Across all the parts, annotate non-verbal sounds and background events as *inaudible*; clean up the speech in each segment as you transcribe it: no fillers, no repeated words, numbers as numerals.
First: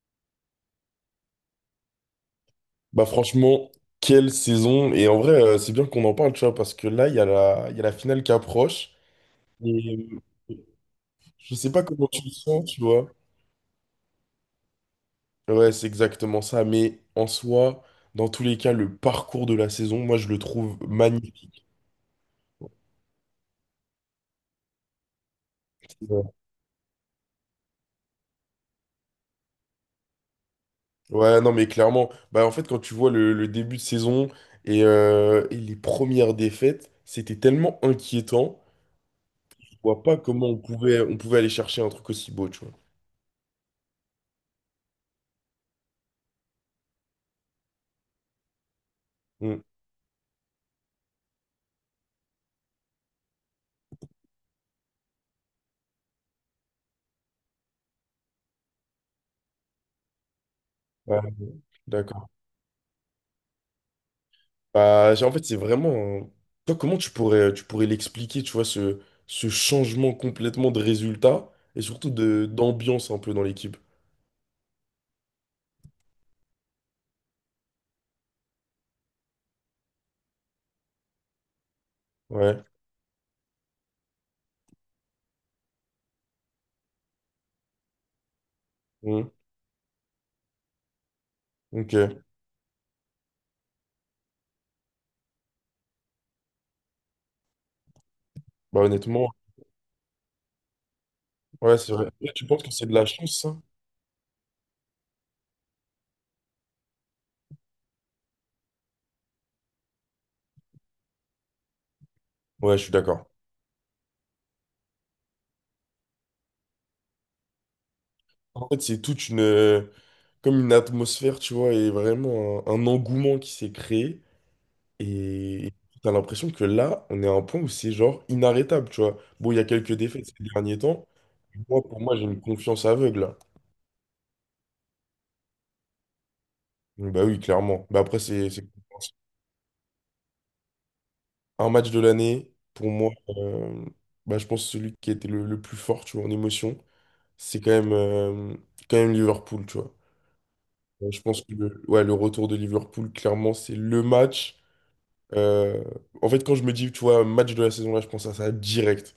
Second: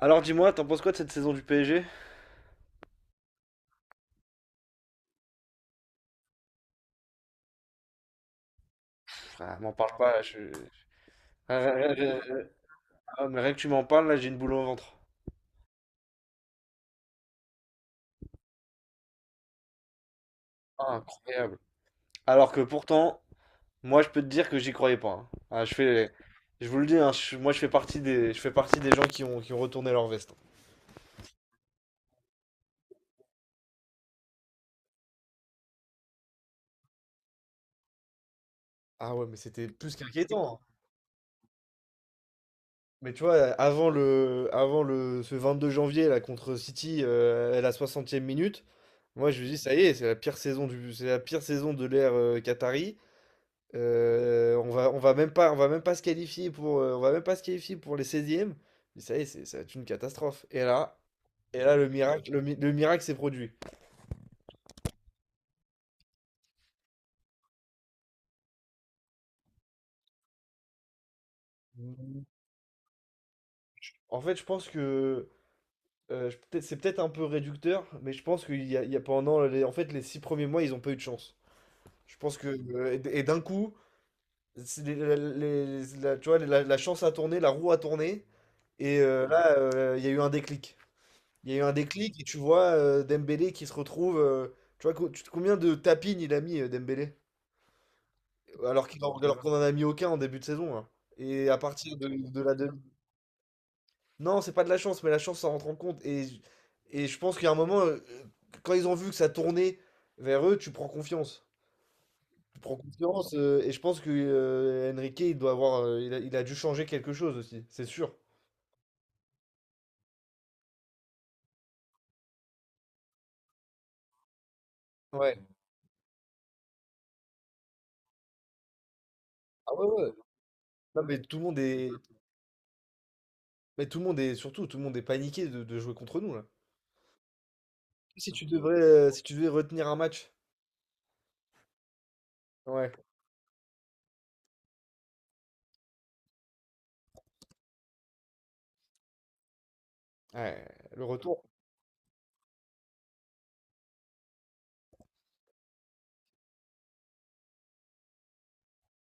Alors dis-moi, t'en penses quoi de cette saison du PSG? Bah franchement, quelle saison! Et en vrai, c'est bien qu'on en parle, tu vois, parce que là, il y a la finale qui approche. Frère, m'en parle Et pas, là, je... euh, je Ah, sais pas rien- comment rien- tu le rien- *laughs* sens, tu vois. ah, mais rien que tu m'en parles, là, j'ai une boule au ventre. Ouais, c'est exactement ça. Mais en soi, dans tous les cas, le parcours de la saison, moi, je le trouve Ah, incroyable. magnifique. Alors que pourtant, moi, je peux te dire que j'y croyais pas, hein. Ouais, Je vous le dis, hein, moi, je fais partie des gens qui ont retourné leur veste, hein. Ouais, non, mais clairement, bah en fait, quand tu vois le début de saison et les premières défaites, c'était tellement inquiétant. Ah ouais, mais c'était Je plus vois pas comment qu'inquiétant, hein. On pouvait aller chercher un truc aussi beau, tu vois. Mais tu vois, ce 22 janvier, là, contre City, à la 60e minute, moi, je me dis, Mm. ça y est, c'est la pire saison de l'ère Qatari. On va même pas se qualifier pour, on va même pas se qualifier pour les seizièmes. Mais ça y est, ça va être une catastrophe. Ouais, Et là, d'accord. Le miracle s'est produit. Bah, en fait, c'est vraiment. Toi, comment tu pourrais l'expliquer, tu vois, ce changement complètement de résultat et surtout de d'ambiance un peu dans l'équipe? En fait, je pense que c'est peut-être un peu réducteur, mais je pense il y a pendant les, en fait, les 6 premiers mois, ils n'ont pas eu de chance. Je pense que Ouais. Et d'un coup, c'est les- la- tu vois, la chance a tourné, la roue a tourné, et Mhm. là, il y a eu un déclic. Il y a eu un déclic Ok. et tu vois Dembélé qui se retrouve, euh. Combien de tapines il a mis Dembélé? Bah, honnêtement, Alors qu'on en a mis aucun en début de saison, hein. Et à ouais, c'est partir vrai. Et de tu la penses que demi. c'est de la chance, ça? Non, c'est pas de la chance, mais la chance, ça rentre en compte. Et je pense qu'il y a un moment, quand ils ont vu que ça tournait vers eux, tu prends confiance. Tu prends Ouais, je suis d'accord. confiance, et je pense que Enrique, il a dû changer quelque chose aussi, c'est sûr. En fait, c'est toute une. Comme une atmosphère, tu vois, et vraiment un engouement qui s'est créé. Ouais. Et t'as l'impression que là, on est à un point où c'est genre inarrêtable, tu vois. Bon, il y a Ah ouais, quelques ouais. défaites ces derniers Non, temps. mais tout le monde Moi, est. pour moi, j'ai une confiance aveugle. Mais tout le monde est. Surtout, tout le monde est paniqué de jouer contre nous, là. Bah oui, clairement. Bah après, c'est compréhensible. Si tu devais retenir un match, Un match de l'année. Pour ouais, moi, bah, je pense que celui qui était le plus fort, tu vois, en émotion, c'est quand même Liverpool, tu vois. ouais, le Je retour pense que le, ouais, le retour de Liverpool, clairement, c'est le match. euh, En fait, quand je me dis, tu vois, match de la saison, là, je pense à ça direct.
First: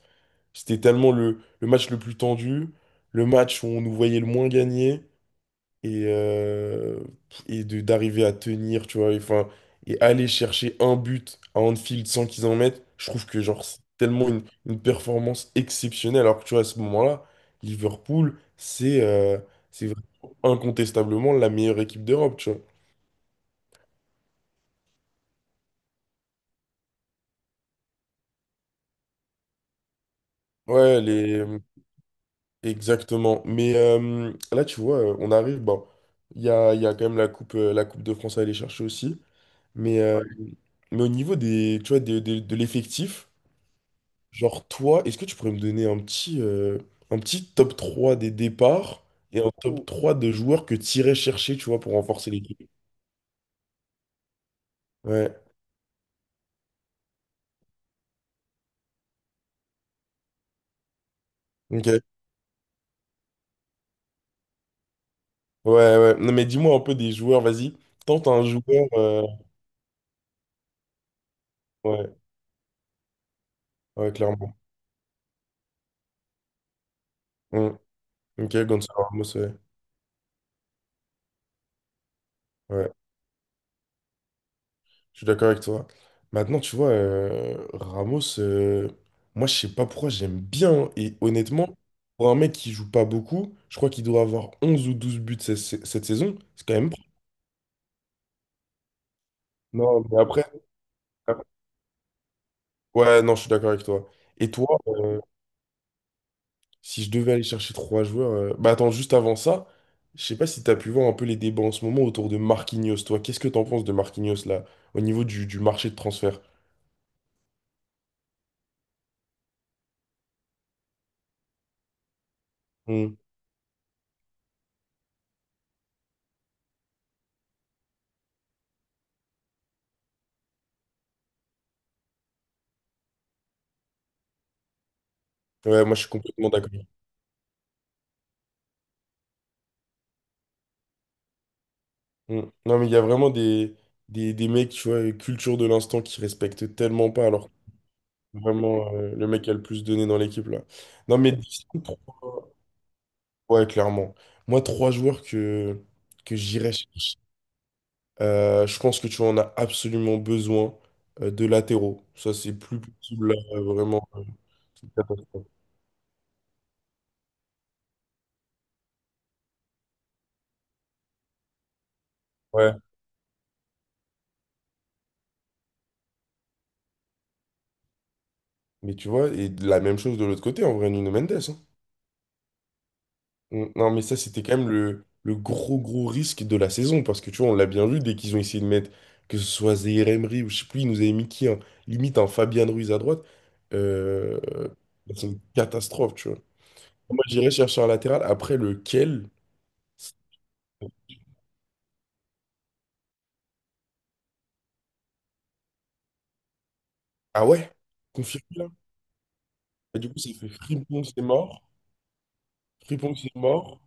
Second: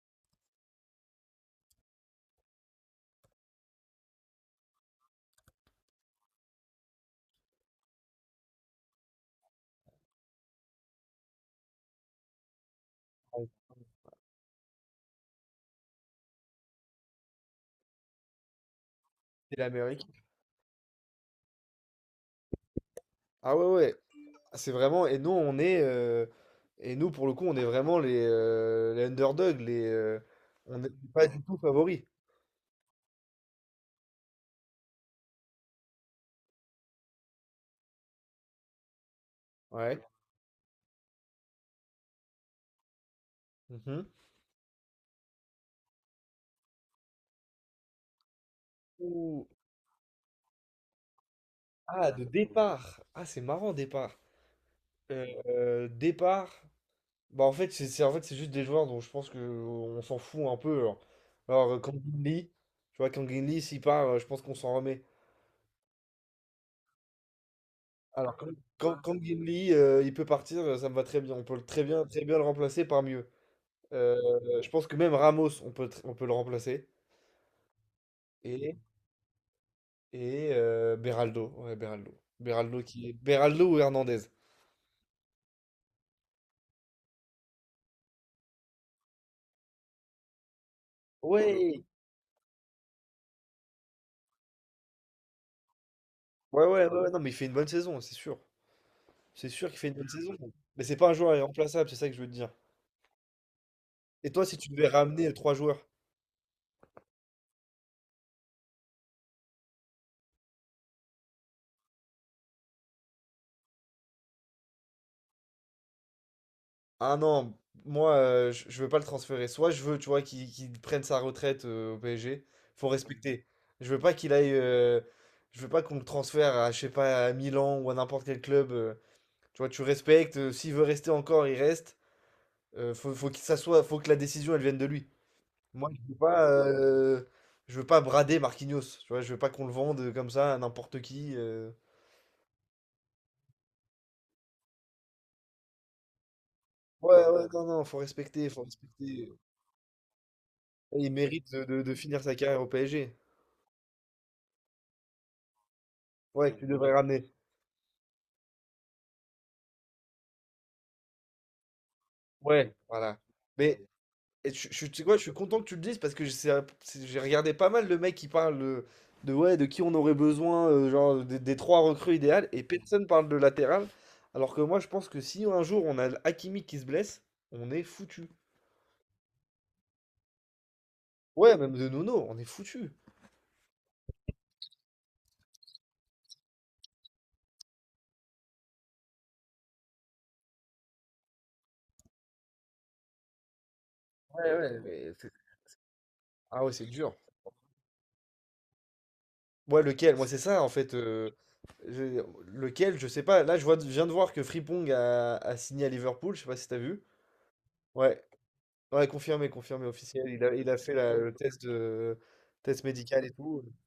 C'était tellement le match le plus tendu, le match où on nous voyait le moins gagner. et, euh, et de d'arriver à tenir, tu vois, et, enfin, et aller chercher un but à Anfield sans qu'ils en mettent, je trouve que genre c'est tellement une performance exceptionnelle, alors que tu vois, à ce moment-là, Liverpool, c'est euh, c'est c'est l'Amérique. vraiment incontestablement la meilleure équipe d'Europe, tu vois. Ah ouais, ouais, c'est vraiment. Et nous, on est, et nous pour le coup, on est vraiment les underdogs, on n'est Ouais, pas du tout favoris. exactement. Mais là, tu vois, on arrive, bon, il y a quand même la coupe, de France à aller chercher aussi, mais, Ouais. euh, mais au niveau des, tu vois, de l'effectif. Mhm. Genre, toi, est-ce que tu pourrais me donner un petit top 3 des départs et Ouh, un top trois de joueurs que tu irais chercher, tu vois, pour Ah, de renforcer l'équipe? départ. Ah, c'est marrant, départ. Ouais. Départ. Bah en fait, en fait, c'est juste des joueurs dont je pense que on s'en fout un peu, genre. Alors, Ok. Kang In Lee, tu vois, Kang In Lee, s'il part, je pense qu'on s'en remet. Ouais, ouais. Non, mais dis-moi un peu des joueurs, vas-y. Tente Alors, un quand, joueur. Quand Gimli, il peut partir, ça me va très bien. Très bien, Ouais, très bien le remplacer par mieux. ouais, Euh, clairement. je pense que même Ramos, on peut le remplacer. Mm. Ok, Et, Gonzalo Ramos, ouais. et Beraldo. Ouais, Beraldo. Beraldo Ouais, qui est... Beraldo ou Hernandez. je suis d'accord avec toi. Maintenant, tu vois, Ramos, moi, je sais pas pourquoi j'aime bien. Hein, et honnêtement, Ouais, pour un mec qui joue pas beaucoup, je crois qu'il doit avoir 11 ou 12 buts cette saison. ouais, C'est quand ouais, même. ouais, ouais, non, mais il fait une bonne saison, c'est sûr. C'est sûr qu'il fait une Non, bonne mais saison. après, Mais c'est pas un joueur après- irremplaçable, c'est ça que je veux te dire. ouais, non, je suis d'accord avec toi. Et toi, Et si toi, tu devais ramener trois joueurs? si je devais aller chercher trois joueurs, bah attends, juste avant ça, je sais pas si t'as pu voir un peu les débats en ce moment autour de Marquinhos. Toi, qu'est-ce que t'en penses de Marquinhos là, au niveau du marché de transfert? Ah non, moi, je veux pas le transférer. Soit je veux, tu vois, qu'il prenne sa retraite au PSG. Faut Hmm. respecter. Je veux pas qu'il aille, je veux pas qu'on le transfère à, je sais pas, à Milan ou à n'importe quel club, euh. Tu vois, tu respectes, s'il veut rester encore, il reste. Euh, faut qu'il s'assoie. Faut que la décision, elle vienne de lui. Ouais, Moi, moi je suis je veux pas, complètement d'accord. Je veux pas brader Marquinhos. Tu vois, je veux pas qu'on le vende comme ça à n'importe qui, euh. Hmm. Non, mais il y a vraiment des mecs, tu vois, culture de l'instant qui respectent tellement pas, Ouais, alors non, non, faut que respecter, faut vraiment le respecter. mec a le plus donné dans l'équipe là. Il Non, mais mérite de de finir sa carrière au PSG. ouais, clairement. Moi, trois joueurs que Ouais, que tu j'irais devrais chercher. ramener. Je pense que tu en as absolument besoin de latéraux. Ça, c'est Ouais, plus voilà. possible, là, Mais vraiment. Et C'est je une tu sais quoi? Je suis catastrophe. content que tu le dises parce que c'est un c'est j'ai regardé pas mal le mec qui parle, de ouais, de qui on aurait besoin, genre des 3 recrues idéales et mmh. Ouais. Personne parle de latéral. Alors que moi, je pense que si un jour on a Hakimi qui se blesse, on est foutu. Mais tu vois, et de la même chose de l'autre côté, en vrai, Nuno Mendes. Ouais, Hein. même de Nono, on est foutu. Non, mais ça, c'était quand même le, gros, gros risque de la saison. Parce que tu vois, on l'a bien vu, dès qu'ils ont essayé de mettre, que ce soit Zaïre Emery ou je sais plus, ils nous avaient mis qui, hein, limite un Fabian Ruiz à droite. euh, Ouais, mais c'est c'est une catastrophe, tu vois. ah ouais, c'est dur. Moi, j'irais chercher un latéral. Après, lequel? Ouais, lequel? Moi, c'est ça en fait, je lequel? Je sais pas. Là, je viens de voir que Frimpong a signé à Liverpool, je sais pas si t'as vu? Ah ouais? Ouais. Confirmé. Ouais, confirmé, confirmé Et du coup, officiel. ça fait Il a fait Frimpong, c'est le mort. test de test Frimpong, médical et c'est tout, euh. mort.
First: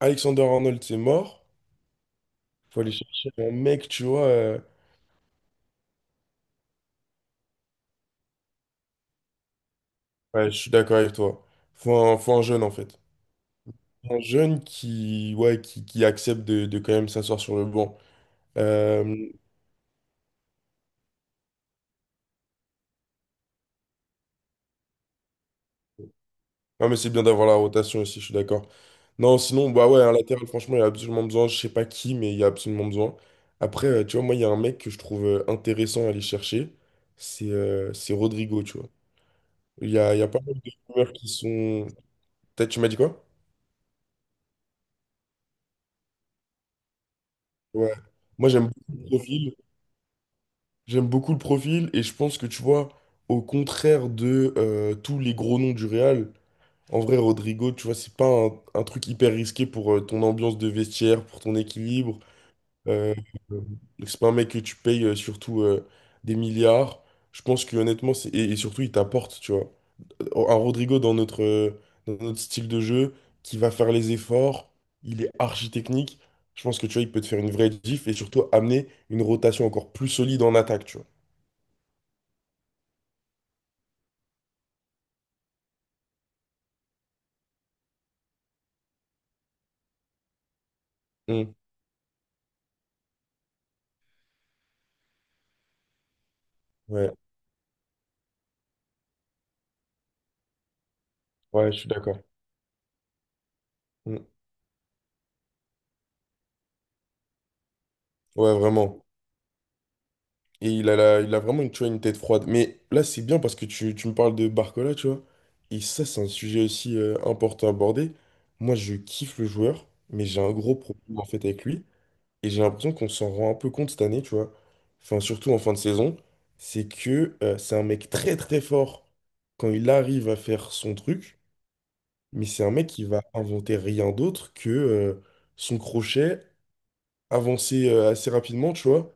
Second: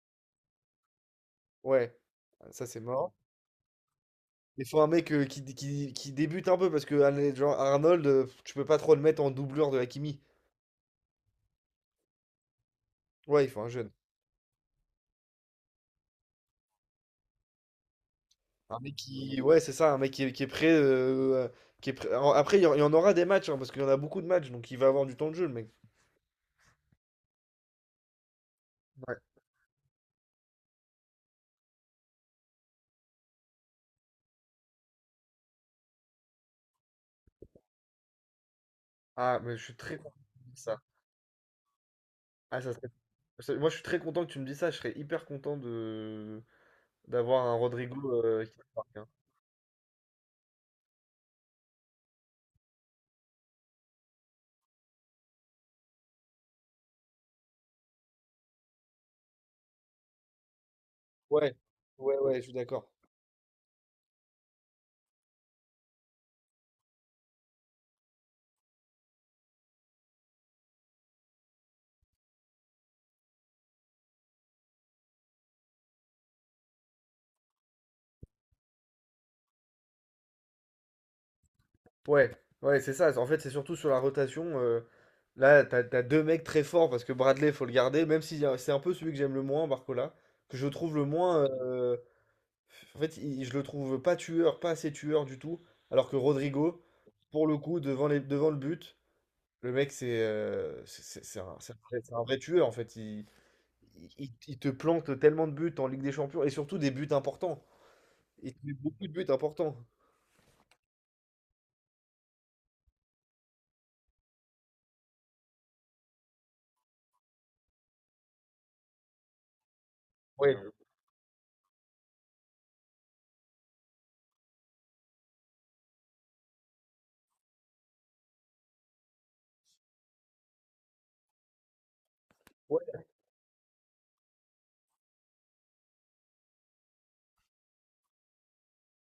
Alexander Arnold, c'est mort. Ouais, ah, ça c'est Faut aller mort. chercher un mec, tu vois. Il faut un mec, euh, qui débute un peu parce que Arnold, tu peux pas trop le mettre en doublure de Hakimi. Ouais, je suis d'accord avec toi. Faut un jeune, en fait. Ouais, il faut un jeune. Un jeune qui, ouais, qui accepte de quand même s'asseoir sur le banc. Un mec Euh... qui, ouais, c'est ça, un mec qui est prêt, Après, il y en aura des matchs, hein, parce qu'il y en a beaucoup de matchs, donc il va avoir du temps de jeu, le mec. Non, mais c'est bien d'avoir la rotation aussi, je suis d'accord. Ouais. Non, sinon, bah ouais, un latéral, franchement, il y a absolument besoin. Je sais pas qui, mais il y a absolument besoin. Après, tu vois, moi, il y a un mec que je trouve intéressant à aller chercher. C'est Rodrigo, tu vois. Ah, mais je suis très content Il y a que pas tu me mal dises de ça. rumeurs qui sont. Ah, T'as ça tu m'as serait- dit quoi? Moi, je suis très content que tu me dises ça. Je serais hyper content de d'avoir un Ouais. Rodrigo, Moi, qui j'aime marque, beaucoup hein. le profil. J'aime beaucoup le profil et je pense que tu vois, au contraire de tous les gros noms du Real, en vrai, Rodrigo, tu vois, c'est pas un truc hyper risqué pour ton ambiance de vestiaire, pour ton Ouais, ouais, équilibre. ouais, je suis d'accord. Euh, euh, c'est pas un mec que tu payes surtout des milliards. Je pense que honnêtement, c'est- et surtout, il t'apporte, tu vois. Un Rodrigo dans notre style de jeu, qui va faire les efforts, il est archi technique. Je pense que tu vois, il peut te faire une vraie diff et surtout amener une rotation encore plus solide en attaque, tu vois. Ouais, ouais, c'est ça. En fait, c'est surtout sur la rotation, là, t'as deux mecs très forts parce que Bradley, faut le garder. Même si c'est un peu celui que j'aime le moins, Barcola, que je trouve le moins, Mm. En fait, je le trouve pas tueur, pas assez tueur du tout. Alors que Rodrigo, Ouais, pour le coup, devant le but, le mec, ouais, c'est un je suis vrai d'accord. Tueur. En fait, Mm. Il te plante tellement de buts en Ligue des Champions et surtout des buts importants. Ouais, Il te met vraiment. beaucoup de buts importants. Et il a, il a vraiment une, tu vois, une tête froide. Mais là, c'est bien parce que tu me parles de Barcola, tu vois. Et ça, c'est un sujet aussi important à aborder. Moi, je kiffe le joueur, mais j'ai un Ouais, gros problème en fait avec lui. Et j'ai l'impression qu'on s'en rend un peu compte cette année, tu vois. Enfin, surtout en fin de saison. C'est que c'est un mec très très fort quand il arrive à faire son truc. Mais c'est un mec qui va inventer rien d'autre que son crochet, avancer assez rapidement, tu vois.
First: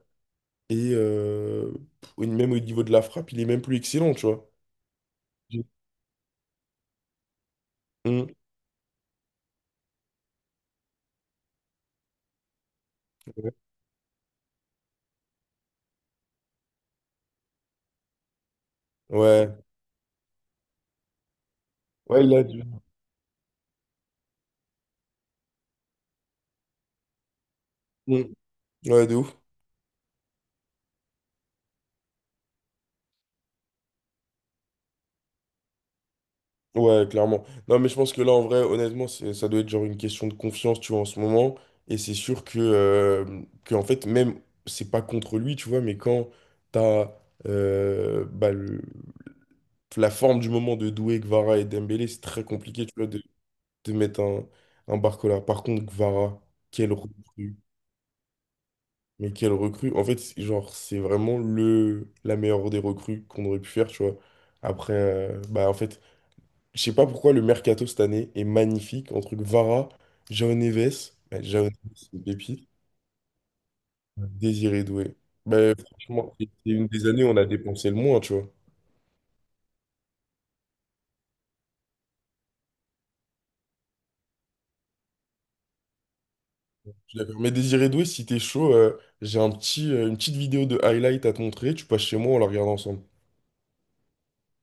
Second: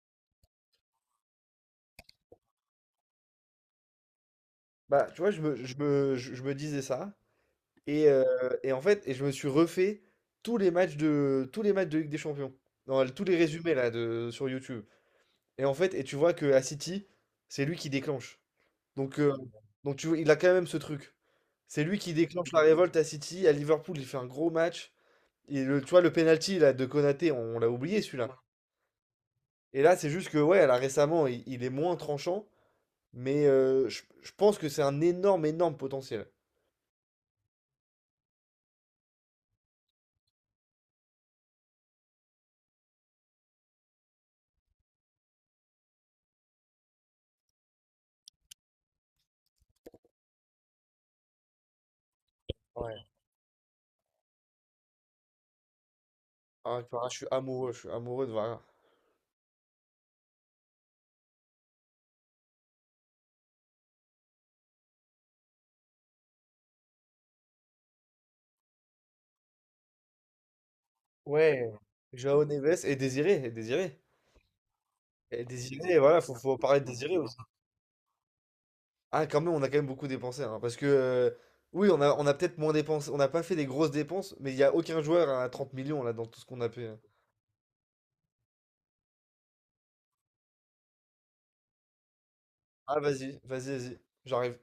Et même au niveau de la frappe, il est même plus excellent, tu vois. bah, tu vois, je me disais ça. Et, euh, Mm. et en fait, et je me suis refait tous les matchs de Ligue des Champions. Non, tous les résumés là de, sur YouTube. Et en fait, et tu vois que à City, c'est lui qui déclenche. Donc, euh, Ouais. donc tu vois, il a quand même ce truc. C'est lui qui Ouais, il a déclenche la du- révolte à City. À Liverpool, il fait un gros match. Et le, tu vois, le penalty là, de Konaté, on l'a oublié Mm. celui-là. Ouais, de ouf. Et là, c'est juste que, ouais, là, récemment, il est moins tranchant. Mais euh, je pense que c'est un énorme, énorme potentiel. Ouais, clairement. Non, mais je pense que là, en vrai, honnêtement, c'est- ça doit être genre une question de confiance, tu vois, en ce moment. Et c'est sûr que, en fait, même, c'est pas contre lui, tu vois, mais quand t'as bah, la forme du moment de Doué, Kvara et Dembélé, c'est très compliqué, tu vois, de mettre un Barcola. Par contre, Kvara, Ah, quel Clara, recrue. Je suis amoureux de Vargas. Mais quelle recrue. En fait, c'est- genre, c'est vraiment le la meilleure des recrues qu'on aurait pu faire, tu vois. Après, bah en fait, je sais pas pourquoi le mercato cette année est magnifique. Entre Vara, Jao Neves, bah, Jao Ouais, Neves, c'est une Joao pépite, Neves et Désiré, Désiré Doué. et Bah, Désiré, voilà, franchement, c'est faut parler de une des Désiré années où aussi. on a dépensé le moins, tu vois. Ah, quand même, on a quand même beaucoup dépensé, hein, parce que, oui, on a peut-être moins dépensé, on n'a pas fait des grosses dépenses, mais il n'y a aucun joueur à 30 millions, là, dans tout ce qu'on a payé. Je suis d'accord. Mais Désiré Doué, si t'es chaud, j'ai un petit, une petite vidéo de highlight à te montrer. Tu passes chez moi, on la regarde Ah, ensemble. vas-y, vas-y, vas-y, j'arrive.